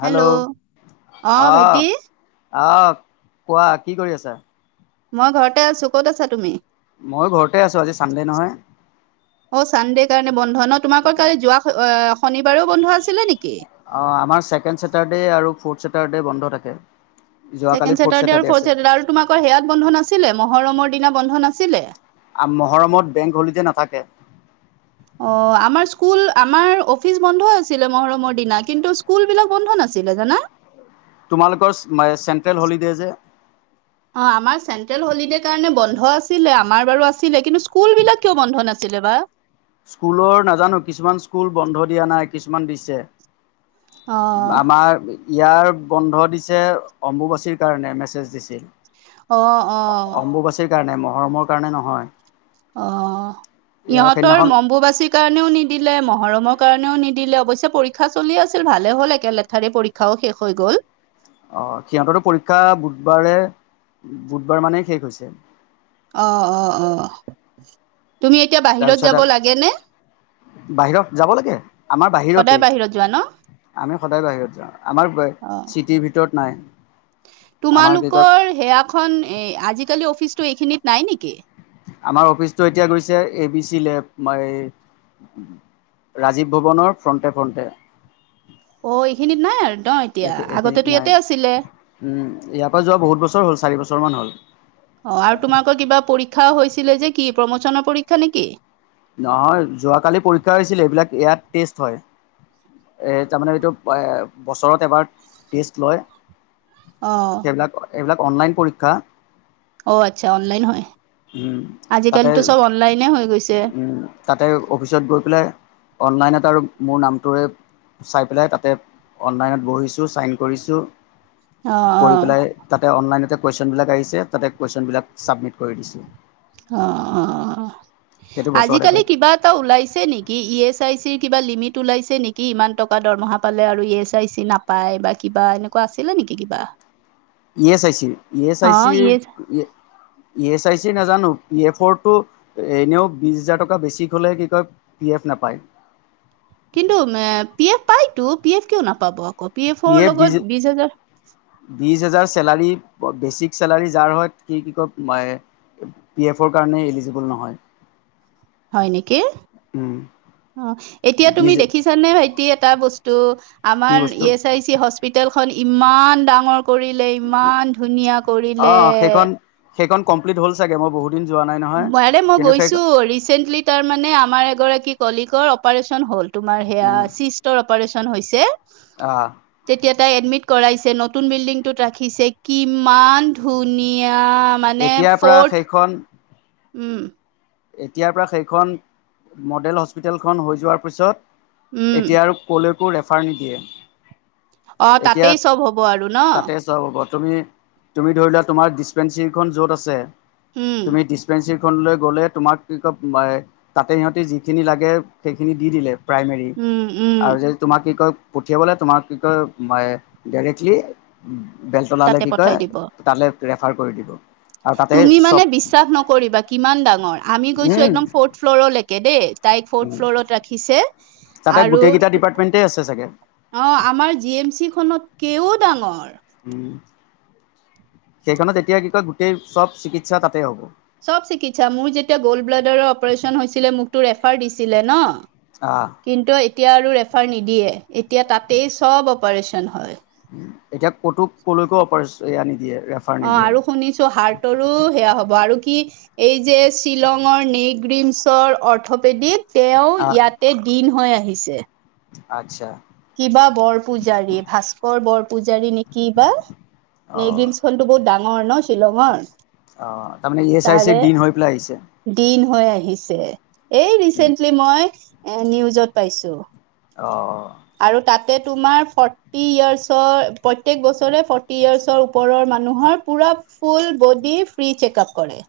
Hello. অ'। অঁহ কোৱা কি কৰি আছা? মই ঘৰতে আছোঁ। ক'ত আছা তুমি? মই ঘৰতে আছোঁ আজি চানডে নহয়। অ চানডে কাৰণে বন্ধ। ন তোমালোকৰ কালি যোৱা শনিবাৰো বন্ধ আছিলে নেকি? অঁ আমাৰ ছেকেণ্ড ছেটাৰডে আৰু ফ'ৰ্থ চেটাৰ্ডে বন্ধ থাকে। যোৱাকালি ছেকেণ্ড চেটাৰ্ডে আৰু ছেটাৰডে ফ'ৰ্থ আছে চেটাৰ্ডে। আৰু তোমালোকৰ সেয়াত বন্ধ নাছিলে মহৰমৰ দিনা বন্ধ নাছিলে? আ মহৰমত বেংক হলি দে নাথাকে। অ আমাৰ স্কুল আমাৰ অফিচ বন্ধ আছিলে মহৰমৰ দিনা কিন্তু স্কুল বিলাক বন্ধ না ছিলে জানা। তোমালোকৰ চেন্ট্ৰেল হলিদে যে অঁ আমাৰ চেন্ট্ৰেল হলিডে কাৰণে বন্ধ বন্ধ আছিলে। আমাৰ বাৰু আছিলে কিন্তু স্কুল বিলাক কিয় বন্ধ নাছিলে বা? স্কুলৰ নাজানো কিছুমান স্কুল বন্ধ দিয়া নাই কিছুমান দিছে। অ আমাৰ ইয়াৰ বন্ধ দিছে অম্বুবাচীৰ কাৰণে মেছেজ দিছিল। অঁ অঁহ মহৰম কাৰণে নহয়। অঁ ইয়াৰ ইহঁতৰ সেইদিনাখন অম্বুবাচীৰ কাৰণেও নিদিলে মহৰমক কাৰণেও নিদিলে। অৱশ্যে পৰীক্ষা চলি আছিল ভালে হ'ল একে লেঠাৰিয়ে পৰীক্ষাও শেষ হৈ গ'ল। অঁ সিহঁতৰো পৰীক্ষা বুধবাৰে বুধবাৰ মানে শেষ হৈছে। অঁ অঁ অঁ তুমি এতিয়া বাহিৰত তাৰপিছত যাব লাগে নে? বাহিৰত যাব লাগে আমাৰ সদায় বাহিৰতেই বাহিৰত যোৱা ন? আমি সদায় বাহিৰত যাওঁ আমাৰ অ চিটিৰ ভিতৰত নাই। আমাৰ কি কয় তোমালোকৰ সেয়াখন আজিকালি অফিচটো এইখিনিত নাই নেকি? আমাৰ অফিচটো এতিয়া গৈছে এ বি চি লেপ আমাৰ এই ৰাজীৱ ভৱনৰ ফ্ৰণ্টে ফ্ৰণ্টে। অ এইখিনিত নাই আৰু ন এতিয়া এইখিনিত আগতেতো নাই ইয়াতে আছিলে। উম, ইয়াৰ পৰা যোৱা বহুত বছৰ হ'ল চাৰি বছৰ মান হ'ল। অ আৰু তোমালোকৰ কিবা পৰীক্ষাও হৈছিলে যে কি প্ৰমোচনৰ পৰীক্ষা নেকি? নহয় যোৱাকালি পৰীক্ষা হৈছিলে এইবিলাক ইয়াত টেষ্ট হয়। এ তামানে এইটো এ বছৰত এবাৰ টেষ্ট লয়। অ সেইবিলাক এইবিলাক অনলাইন পৰীক্ষা। অ আচ্ছা অনলাইন হয়। উম তাতে আজিকালিতো চব অনলাইনে হৈ গৈছে। উম তাতে অফিচত গৈ পেলাই অনলাইনত আৰু মোৰ নামটোৱে চাই পেলাই তাতে অনলাইনত বহিছোঁ চাইন কৰিছোঁ। অ কৰি পেলাই তাতে অনলাইনতে কুয়েচন বিলাক আহিছে তাতে কুয়েচন বিলাক চাবমিট কৰি দিছোঁ। অ সেইটো বছৰতে আজিকালি পাই কিবা এটা ওলাইছে নেকি? ই এছ আই চি কিবা লিমিট ওলাইছে নেকি? ইমান টকা দৰমহা পালে আৰু ই এছ আই চি নাপায় বা কিবা এনেকুৱা আছিলে নেকি? নেকি কিবা। ই এছ আই চিৰ ই এছ অ আই ই চিৰ এছ ইয়ে ই এছ চাই চিৰ নেজানো। পি এফৰ টো এনেও বিশ হাজাৰ টকা বেছি হ'লে কি কয় পি এফ নাপায়। কিন্তু এ পি এফ পাইতো পি এফ কিয় নাপাব আকৌ। পি এফৰ এফ লগত বিশ হাজাৰ বিশ হেজাৰ চেলাৰী বেচিক চেলাৰী যাৰ হয় সি কি কয় পি এফৰ কাৰণে এলিজিবুল নহয়। হয় নেকি? উম। অ এতিয়া তুমি বীজ দেখিছা নে ভাইটি এটা বস্তু কি আমাৰ ই বস্তু এছ আই চি হস্পিতেল খন ইমান ডাঙৰ কৰিলে, ইমান ধুনীয়া কৰিলে। অঁ সেইখন সেইখন কমপ্লিট হ'ল চাগে মই বহুত দিন যোৱা নাই নহয় ম মই কিন্তু সেই গৈছো। ৰিচেন্টলি তাৰ মে আমাৰ এগৰাকী কলিগৰ অপাৰচন হ'ল। তোমাৰ সেয়া উম চিষ্টৰ অপাৰেচন হৈছে। আহ। এ এডমিট কৰাইছে, নতুন বিল্ডিংটোত ৰাখিছে, কিমান ধুনীয়া। অ' মানে এতিয়াৰ পৰা ফৰ্ট সেইখন উম। এতিয়াৰ পৰা সেইখন মডেল হস্পিটেলখন হৈ যোৱাৰ পিছত উম এতিয়া আৰু ক'লৈকো ৰেফাৰ নিদিয়ে। অ এতিয়া তাতেই চব হ'ব আৰু ন তাতে চব হব। তুমি, তুমি ধৰি লোৱা তোমাৰ ডিচপেঞ্চৰী খন য'ত আছে, উম তুমি ডিচপেঞ্চৰী খনৈ গ'লে, তোমাক কি কয়, তাতে সিহঁতি যিখিনি লাগে সেইখিনি দি দিলে প্ৰাইমেৰী উম উম আৰু য তোমাক কি কয় পঠিয়াবলে তোমাক কি কয় ম ডাইৰেক্টলি। বেলতলালৈ তাতে কি কয় পঠাই দিব তালৈ ৰেফাৰ কৰি দিব। আৰু তাতে তুমি মানে চব বিশ্বাস নকৰিবা কিমান ডাঙৰ। আমি গৈছো উম একদম ফৰ্থ ফ্ল'ৰলৈকে দেই, তাইক ফৰ্থ উম ফ্ল'ৰত ৰাখিছে। তাতে আৰু গোটেইকেইটা ত ডিপাৰ্টমেণ্টে আছে চাগে। অ আমাৰ জি এম চি খনত কেও ডাঙৰ। উম সেইখনত এতিয়া কি কয়, গোটেই চব চিকিৎসা তাতে হ'ব। চব চিকিৎসা মোৰ যেতিয়া গ'ল্ড ব্লাডাৰৰ অপাৰেচন হৈছিলে মোক তো ৰেফাৰ দিছিলে ন। আহ কিন্তু এতিয়া আৰু ৰেফাৰ নিদিয়ে এতিয়া তাতেই চব অপাৰেচন হয়। এতিয়া ক'তো কলৈকে অপাৰেচন আনি দিয়ে। অ'আৰু শুনিছো হাৰ্টৰো সেয়া হব আৰু কি এই যে শ্বিলঙৰ নগিমছৰ অৰ্থপেডিক তেওঁ আহ ইয়াতে দিন হৈ আহিছে। আচ্ছা। কিবা বৰ পূজাৰী, ভাস্কৰ বৰ পূজাৰী নেকি বা। অ নগ্ৰীনছ হলটো বহুত ডাঙৰ ন শ্বিলঙৰ। অ'তাৰমানে ই এছ আই তাৰে চিৰ দিন হৈ পেলাই আহিছে। দিন হৈ আহিছে। এই ৰিচেন্টলি মই এ নিউজত পাইছো। অ আৰু তাত তে তোমাৰ ফৰ্টি ইয়াৰ্চৰ প্ৰতেক বছৰে ফৰ্টি ইয়াৰ্চৰ ওপৰৰ মানুহৰ পুৰা full body free check up কৰে।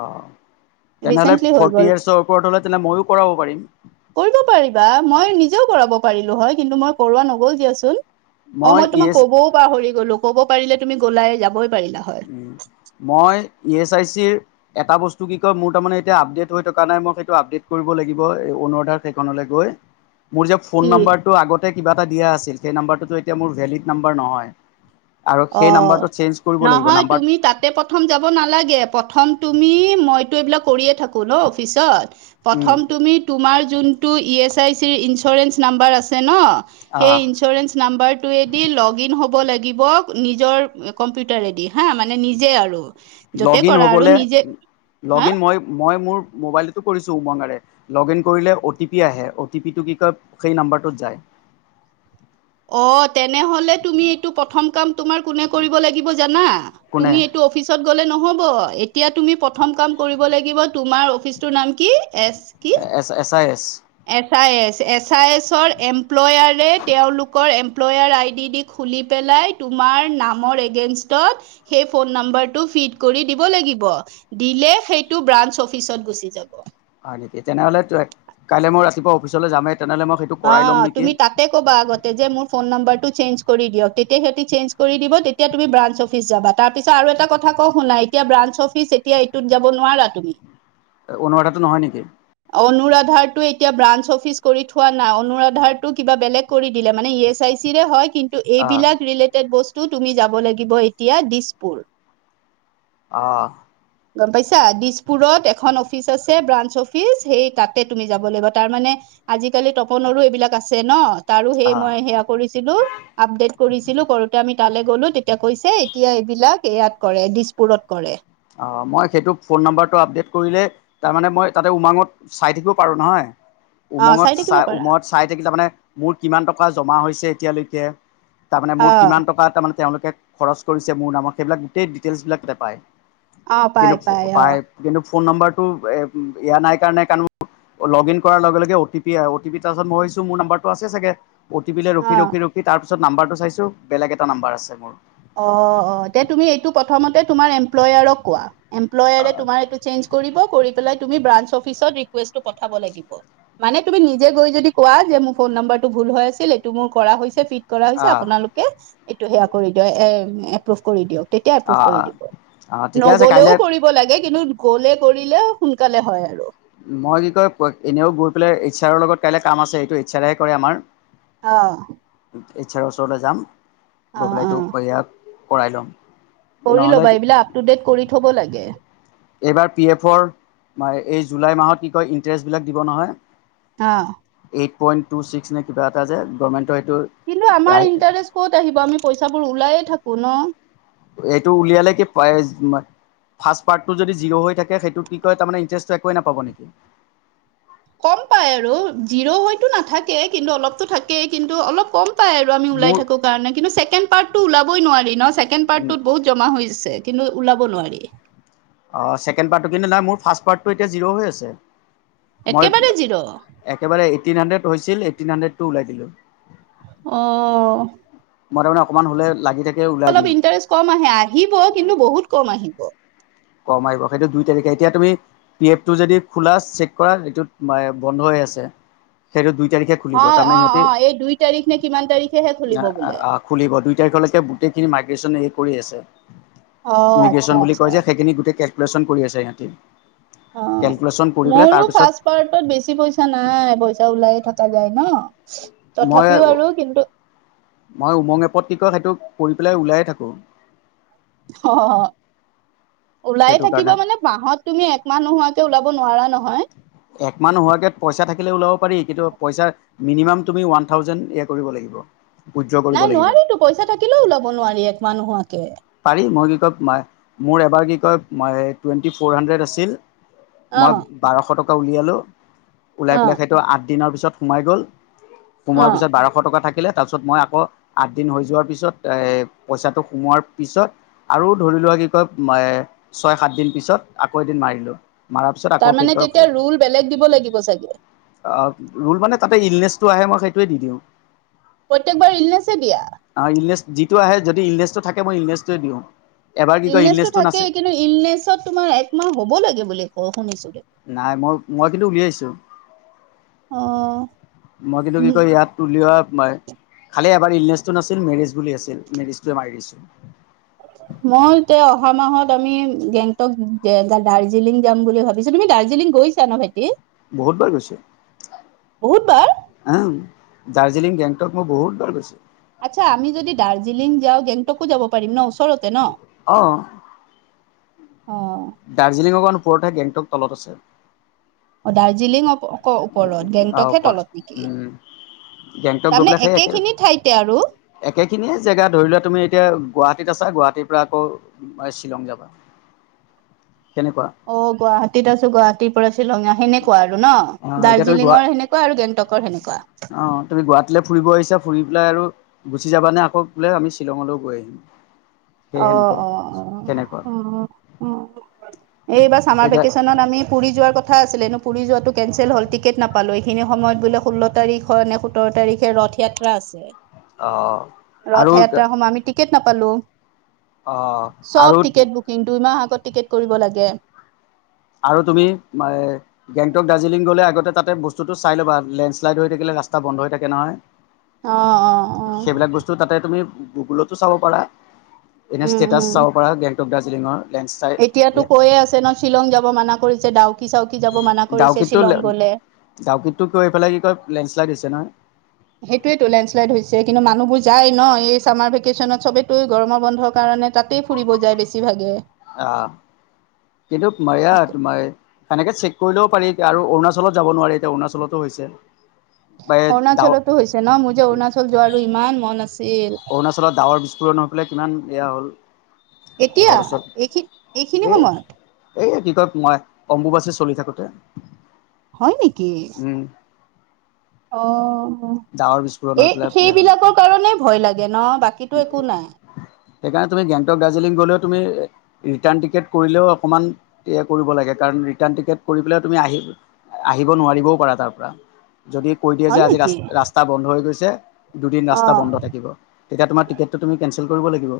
অ'তেনেহ'লে ৰিচেন্টলি হৈ ফৰ্টি গ'ল ইয়াৰ্চৰ ওপৰত হলে তেনেহলে ময়ো কৰাব পাৰিম। কৰিব মই নিজেও কৰাব পাৰিলো হয়, কিন্তু মই কৰোৱা নগল দিয়াচোন। অ' মই ই তোমাক এছ ক'বও পাহৰি গলো। কব পাৰিলে তুমি গ'লাই যাবই পাৰিলা হয় উম, মই ই এছ আই চি এটা বস্তু কি কয় মোৰ তাৰে এতিয়া আপডে হৈ থকা নাই মই সেইটো আপডে কৰিব লাগিব [unintelligible] খনলে গৈ। মোৰ যে ফোন কি নাম্বাৰটো আগতে কিবা এটা দিয়া আছিল সেই নাম্বাৰটো তু ভেলীদ নাম্বাৰ নহয়। আৰু সেই নম্বটো চেঞ্জ কৰিব লাগিব। হয় নাম্বাৰ তুমি তাতে প্ৰথম যাব নালাগে প্ৰথম তুমি মইতু এইবিলাক কৰিয়ে থাকো ন অফিচত, উম, প্ৰথম তুমি তোমাৰ যোন টো ই এচ আই চিৰ ইঞ্চুৰেঞ্চ নাম্বৰ আছে ন সেই আহ ইন্সুৰেন্স নাম্বাৰটোয়ে দি লগিন হব লাগিব। নিজৰ কম্পিউটাৰেদি হা মানে নিজে আৰু য'তে লগ ইন কৰা আৰু হ'বলে নিজে লগ হা ইন মই মোৰ মোবাইলটো কৰিছো উবাংৰে লগিন কৰিলে অতিপি আহে, অতিপি কি কয় সেই নাম্বাৰটোত যাই [inaudible] অ তেনেহলে তুমি এইটো প্ৰথম কাম তোমাৰ কোনে কৰিব লাগিব জানা? কোনে তুমি এইটো অফিচত গলে নহব এতিয়া তুমি প্ৰথম কাম কৰিব লাগিব তোমাৰ অফিচটোৰ নাম কি? এচ কি? S S I S S I S S I এছৰ এমপ্লয়াৰে তেওঁলোকৰ এম্প্লয়াৰ আই ডি দি খুলি পেলাই তোমাৰ নামৰ এগেইনষ্টত সেই ফোন নম্বৰটো দিব লাগিব, দিলে সেইটো ব্ৰাঞ্চ অফিচত গুচি যাব। হয় নেকি? তেনেহলে কাইলে মই ৰাতিপুৱা অফিচলে যামেই। তেনেহ'লে মই সেইটো অ কৰাই ল'ম নেকি তুমি তাতে কবা আগতে যে মোৰ ফোন নম্বৰটো চেঞ্জ কৰি দিয়ক তেতিয়া সিহঁতি চেঞজ কৰি দিব তেতিয়া তুমি ব্ৰাঞ্চ অফিচ যাবা। তাৰ পিছত আৰু এটা কথা কওঁ শুনাই এতিয়া ব্ৰাঞ্চ অফিচ এতিয়া এইটোত যাব নোৱাৰা তুমি। অনুৰাধাটো নহয় নেকি? অনুৰাধাটো এতিয়া ব্ৰাঞ্চ অফিচ কৰি থোৱা নাই, অনুৰাধাৰটো কিবা বেলেগ কৰি দিলে। মানে ই এছ আই চিৰে হয় কিন্তু অঁ এইবিলাক ৰিলেটেড বস্তু টো তুমি যাব লাগিব এতিয়া দিছপুৰ। আহ। গম পাইছা? দিছপুৰত এখন অফিচ আছে ব্ৰাঞ্চ অফিচ সেই তাতে তুমি যাব লাগিব। তাৰ মানে আজিকালি তপনৰো এইবিলাক আছে ন? তাৰো সেই অঁ মই সেয়া কৰিছিলো আপডেট কৰিছিলো কৰোতে আমি তালৈ গ'লো তেতিয়া কৈছে এতিয়া এইবিলাক ইয়াত কৰে দিছপুৰত কৰে। অ মই সেইটো ফোন নম্বটো আপডেট কৰিলে, তাৰমানানে মই তাতে উমাঙত চাই থাকিব পাৰো নহয়। অ উমঙত থাকিব চাই পাৰা উমঙত চাই থাকিলে তাৰ মানে মোৰ কিমান টকা জমা হৈছে এতিয়ালৈকে তাৰ মানে অ মোৰ কিমান টকা তাৰ মানে তেওঁলোকে খৰচ কৰিছে মোৰ নামত। সেইবিলাক গোটেই ডিটেইলছবিলাক তাতে পায়। অ পাই কিন্তু অ পাই কিন্তু ফোন নম্বাৰটো এয়া নাই কাৰণে কাৰণ মোৰ লগ ইন কৰাৰ লগে অ টি পি আহে, অ টি পি তাৰ পাছত মই ভাবিছো মোৰ নাম্বৰটো আছে চাগে? অ'টি পিলে ৰখি অ ৰখি ৰখি তাৰপিছত নাম্বাৰটো চাইছোঁ বেলেগ এটা নাম্বাৰ আছে মোৰ। অ অ এতিয়া তুমি এইটো প্ৰথমতে তোমাৰ এমপ্লয়াৰক কোৱা। এমপ্লয়াৰে আহ তোমাৰ এইটো চেঞ্জ কৰিব, কৰি কৰি পেলাই তুমি ব্ৰাঞ্চ অফিচত ৰিকোষ্টটো পথাব লাগিব, মানে তুমি নিজে গৈ যদি কোৱা মোৰ ফোন নম্বৰ টো ভুল হৈ আছিল এইটো মোৰ কৰা হৈছে পি কৰা হৈছে আপোনালোকে এইটো সেয়া কৰি দিয় এ এপ্ৰুভ কৰি দিয়ক। তেতিয়া এপ্ৰুভ কৰি আহ দিব। আহ ঠিকে আছে নগলেও কাইলৈ কৰিব লাগে কিন্তু গ'লে কৰিলে সোনকালে হয় আৰু। মই কি কয় এনেও গৈ পেলাই এইচ্ছাৰ লগত কাইলে কাম আছে এইটো এইচ্ছাৰেহে কৰে আমাৰ। অ। এইচ আৰৰ ওচৰলে যাম অ গৈ অ পেলাইটো বাহয়া কৰাই ল'ম। কৰি নহ'লে ল'বা এইবিলাক আপ টু ডেট কৰি থব লাগে। এইবাৰ পি এফৰ এই জুলাই মাহত কি কয় ইণ্টাৰেষ্ট বিলাক দিব নহয়। হ। এইট পইণ্ট টু ছিক্ নে কিবা এটা যে গভমেণ্ট কিন্তু আমাৰ ইণ্টাৰেষ্ট ক'ত আহিব, আমি পইচাবোৰ ওলাই হে থাকোঁ ন। এইটো উলিয়ালে কি পায় জিমান। ফাষ্ট পাৰ্ট যদি জিৰ' হৈ থাকে সেইটোত কি কয় তাৰ মানে ইণ্টৰেষ্টটো একোয়েই নাপাব নেকি। কম পাই আৰু জিৰ' হয়তো নাথাকে। কিন্তু অলপতো থাকেই কিন্তু অলপ কম। পাই আৰু আমি ওলাই মোৰ থাকোঁ কাৰণে। কিন্তু ছেকেণ্ড পাৰ্ট ওলাবই নোৱাৰি ন ছেকেণ্ড পাৰ্টতো বহুত জমা হৈছে। কিন্তু ওলাব নোৱাৰি। অ ছেকেণ্ড পাৰ্টটো কিন্তু নাই মোৰ ফাৰ্ষ্ট পাৰ্টটো এতিয়া জিৰ' হৈ আছে। মই একেবাৰে জিৰ' অ একেবাৰে এইটিন হাড্ৰেড হৈছিল এইটিন হুন্দ্ৰেদটো ওলাই দিলোঁ। অহ। মই তাৰমানে অকমান হ'লে লাগি থাকে ওলাই অলপ দিওঁ ইণ্টাৰেষ্ট কম আহে আহিব কিন্তু বহুত কম আহিব। কম আহিব। সেইটো দুই তাৰিখে। এতিয়া তুমি পি এফ টো যদি খোলা, চেক কৰা এইটোত বন্ধ হৈ আছে সেইটো দুই দুই তাৰিখে খুলিব অ তাৰ মানে অ সিহঁতি অ এই দুই তাৰিখ নে কিমান তাৰিখেহে খুলিব বোলে আ খুলিব দুই তাৰিখৰ লৈকে গোটেই খিনি মাধ্য পিছন হেৰি কৰি আছে। অহ, আচ্ছা ইমিগ্ৰেশ্যন বুলি আচ্ছা। কয় যে সেইখিনি গোটেই কেলকোলেচন কৰি আছে সিহঁতি। অ কেলকুলেশ্যন কৰি পেলাই মোৰো তাৰপিছত ফাৰ্ষ্ট পাৰ্টত বেছি পইচা নাই। পইচা ওলাইয়ে থকা যায় ন। মই তথাপিওঁ আৰু কিন্তু মই উমং এপত কি কয় সেইটো কৰি পেলাই ওলাই থাকোঁ। অ ওলাই সেইটো থাকিব কাৰণে মানে মাহত তুমি একমাহ নোহোৱাকে ওলাব নোৱাৰা নহয়। এক মাহ নোহোৱাকে পইচা থাকিলে ওলাব পাৰি। কিন্তু পইচা মিনিমাম তুমি ওৱান থাউজেণ্ড এ কৰিব লাগিব। উইড্ৰ কৰিব নাই লাগিব নোৱাৰিটো। পইচা থাকিলেও ওলাব নোৱাৰি এক মাহ নোহোৱাকে। পাৰি মই কি কয় মোৰ এবাৰ কি কয় তোমাৰ টুৱেন্টি ফৰ হানড্ৰেড আছিল অ মই বাৰশ টকা উলিয়ালোঁ। ওলাই অ পেলাই সেইটো আঠ দিনৰ পিছত সোমাই গ'ল। অ সোমোৱাৰ পিছত বাৰশ টকা থাক থাকিলে তাৰপিছত মই আকৌ আঠ দিন হৈ যোৱাৰ পিছত এ পইচাটো সোমোৱাৰ পিছত আৰু ধৰি লোৱা কি কয় ছয়, সাতদিন পিছত আকৌ এদিন মাৰিলোঁ। মাৰা পিছত আকৌ তাৰমানে কেইটা তেতিয়া উঠে ৰুল বেলেগ দিব লাগিব চাগে অ ৰোল মানে তাতে ইলনেচটো আহে। মই সেইটোৱেই দি দিওঁ। প্ৰত্যেকবাৰ ইলনেছে দিয়া? ইলনেছ যিটো আহে যদি ইলনেচটো থাকে, মই ইলনেচটোৱে দিওঁ। এবাৰ কি কয় ইলনেছটো নাছিল থাকেই। কিন্তু ইলনেছত তোমাৰ একমাহ হ'ব লাগে বুলি কয় শুনিছোঁ। নাই, মই মই কিন্তু উলিয়াইছোঁ। অ মই কিন্তু কি কয় ইয়াত উলিওৱাত বাই খালি এবাৰ ইলনেচটো নাছিল। মেৰিজ বুলি আছিল, মেৰিজটোৱে মাৰি দিছোঁ। মই এতিয়া অহা মাহত আমি গেংটক, দাৰ্জিলিং যাম বুলি ভাবিছোঁ। তুমি দাৰ্জিলিং গৈছা ন ভাইটি? বহুত বাৰ গৈছোঁ। বহুত বাৰ হ দাৰ্জিলিং, গেং তাত মই বহুত বাৰ গৈছোঁ। আচ্ছা আমি যদি দাৰ্জিলিং যাওঁ, গেংটকো যাব পাৰিম ন? ওচৰতে ন? অ', অ। দাৰ্জিলিং অকমান ওপৰতে গেংটক তলত আছে। অ দাৰ্জিলিং আকৌ ওপৰত অ', গেংটক হে ওপৰত তলত নেকি? উম, গেংটক গৈ তাৰমানে পেলাই সেই একে, একেখিনি ঠাইতে আৰু অ একেখিনিয়ে জেগা ধৰি লোৱা তুমি এতিয়া গুৱাহাটী গুৱাহাটীত আছা। গুৱাহাটীৰ পৰা আকৌ শ্বিলং যাবা। তেনেকুৱা অ গুৱাহাটীত আছোঁ, গুৱাহাটীত পৰা শ্বিলঙীয়া সেনেকুৱা আৰু ন? অ', এতিয়া তুমি গুৱা দাৰ্জিলিঙৰ সেনেকুৱা আৰু গেংটকৰ সেনেকুৱা। অ', তুমি গুৱাহাটীলৈ ফুৰিব আহিছা, ফুৰি পেলাই আৰু গুচি যাবা নে, আকৌ বোলে আমি শ্বিলঙলৈও গৈ আহিম। সেই অঁ সেনেকুৱা অঁ অঁ তেনেকুৱা। অঁ অঁ এইবাৰ ছামাৰ এতিয়া ভেকেশ্যনত আমি পুৰি যোৱাৰ কথা আছিলে। এনেও পুৰি যোৱাটো কেনঞ্চেল হ'ল টিকেট নাপালো। এইখিনি সময়ত বোলে ষোল্ল তাৰিখৰ নে সোতৰ তাৰিখে ৰথ য়াত্ৰা আছে। অ', আৰু ৰথয়াত্ৰা সমহ আমি টিকেট নাপালো। অ', চব আৰু টিকেট বুকিং। দুইমাহ আগত টিকেট কৰিব লাগে। আৰু তুমি গেংটক, দাৰ্জিলিং গ'লে আগতে তাতে বস্তুটো চাই ল'বা। লেণ্ডশ্লাইড হৈ থাকিলে ৰাস্তা বন্ধ হৈ থাকে নহয়। অ অ অ সেইবিলাক বস্তু তাতে তুমি গুগুলতো চাব পাৰা। এনে উম ষ্টেটাচ উম চাব পাৰা গেংটক, দাৰ্জিলিঙৰ। লেণ্ডশ্লাইড এতিয়াতো কৈয়ে আছে ন শ্বিলং যাব মানা কৰিছে ডাও কি চাউকি যাব মানা কৰিছে ডাউকিতটো শ্বিলং গলে। ডাউকিতটো গৈ পেলাই কি কয় লেণ্ডশ্লাইড হৈছে নহয় সেইটোৱেটো লেণ্ডলাইন হৈছে কিন্তু মানুহবোৰ যায় ন এই ছামাৰ ভেকেশ্যনত সবেতোৱ গৰমৰ বন্ধৰ কাৰণে তাতেই ফুৰিব যায় বেছিভাগে আহ কিন্তু মাৰয়া তোমাৰ সেনেকে চ কৰিলেও পাৰি আৰু অৰুণাচলত যাব নোৱাৰি এতিয়া অৰুণাচলতো হৈছে বা ডাৱ অৰুণাচলতো হৈছে ন মোৰ যে অৰুণাচল যোৱাৰো ইমান মন আছে অৰুণাচলত ডাৱৰ বিস্ফোৰণ হৈ পেলাই কিমান এয়া হ'ল এতিয়া ঘৰ চৰ এইখিন এইখিনি এই সময়ত এই কি কয় মই অম্বু বাছে চলি থাকোতে হয় নেকি উম অঁ ডাৱৰ বিস্ফোৰণ হৈ এই পেলাই সেইবিলাকৰ কাৰণে ভয় লাগে ন বাকীতো একো নাই সেইকাৰণে তুমি গেংটক দাৰ্জিলিং গ'লেও তুমি ৰিটাৰ্ণ টিকেট কৰিলেও অকণমান এয়া কৰিব লাগে কাৰণ ৰিটাৰ্ণ টিকেট কৰি পেলাই তুমি আহিব নোৱাৰিবও পাৰা তাৰ পৰা যদি কৈ দিয়ে যে হয় আজি ৰা নেকি ৰাস্তা বন্ধ হৈ গৈছে দুদিন ৰাস্তা অ বন্ধ থাকিব তেতিয়া তোমাৰ টিকেটো তুমি কেনঞ্চেল কৰিব লাগিব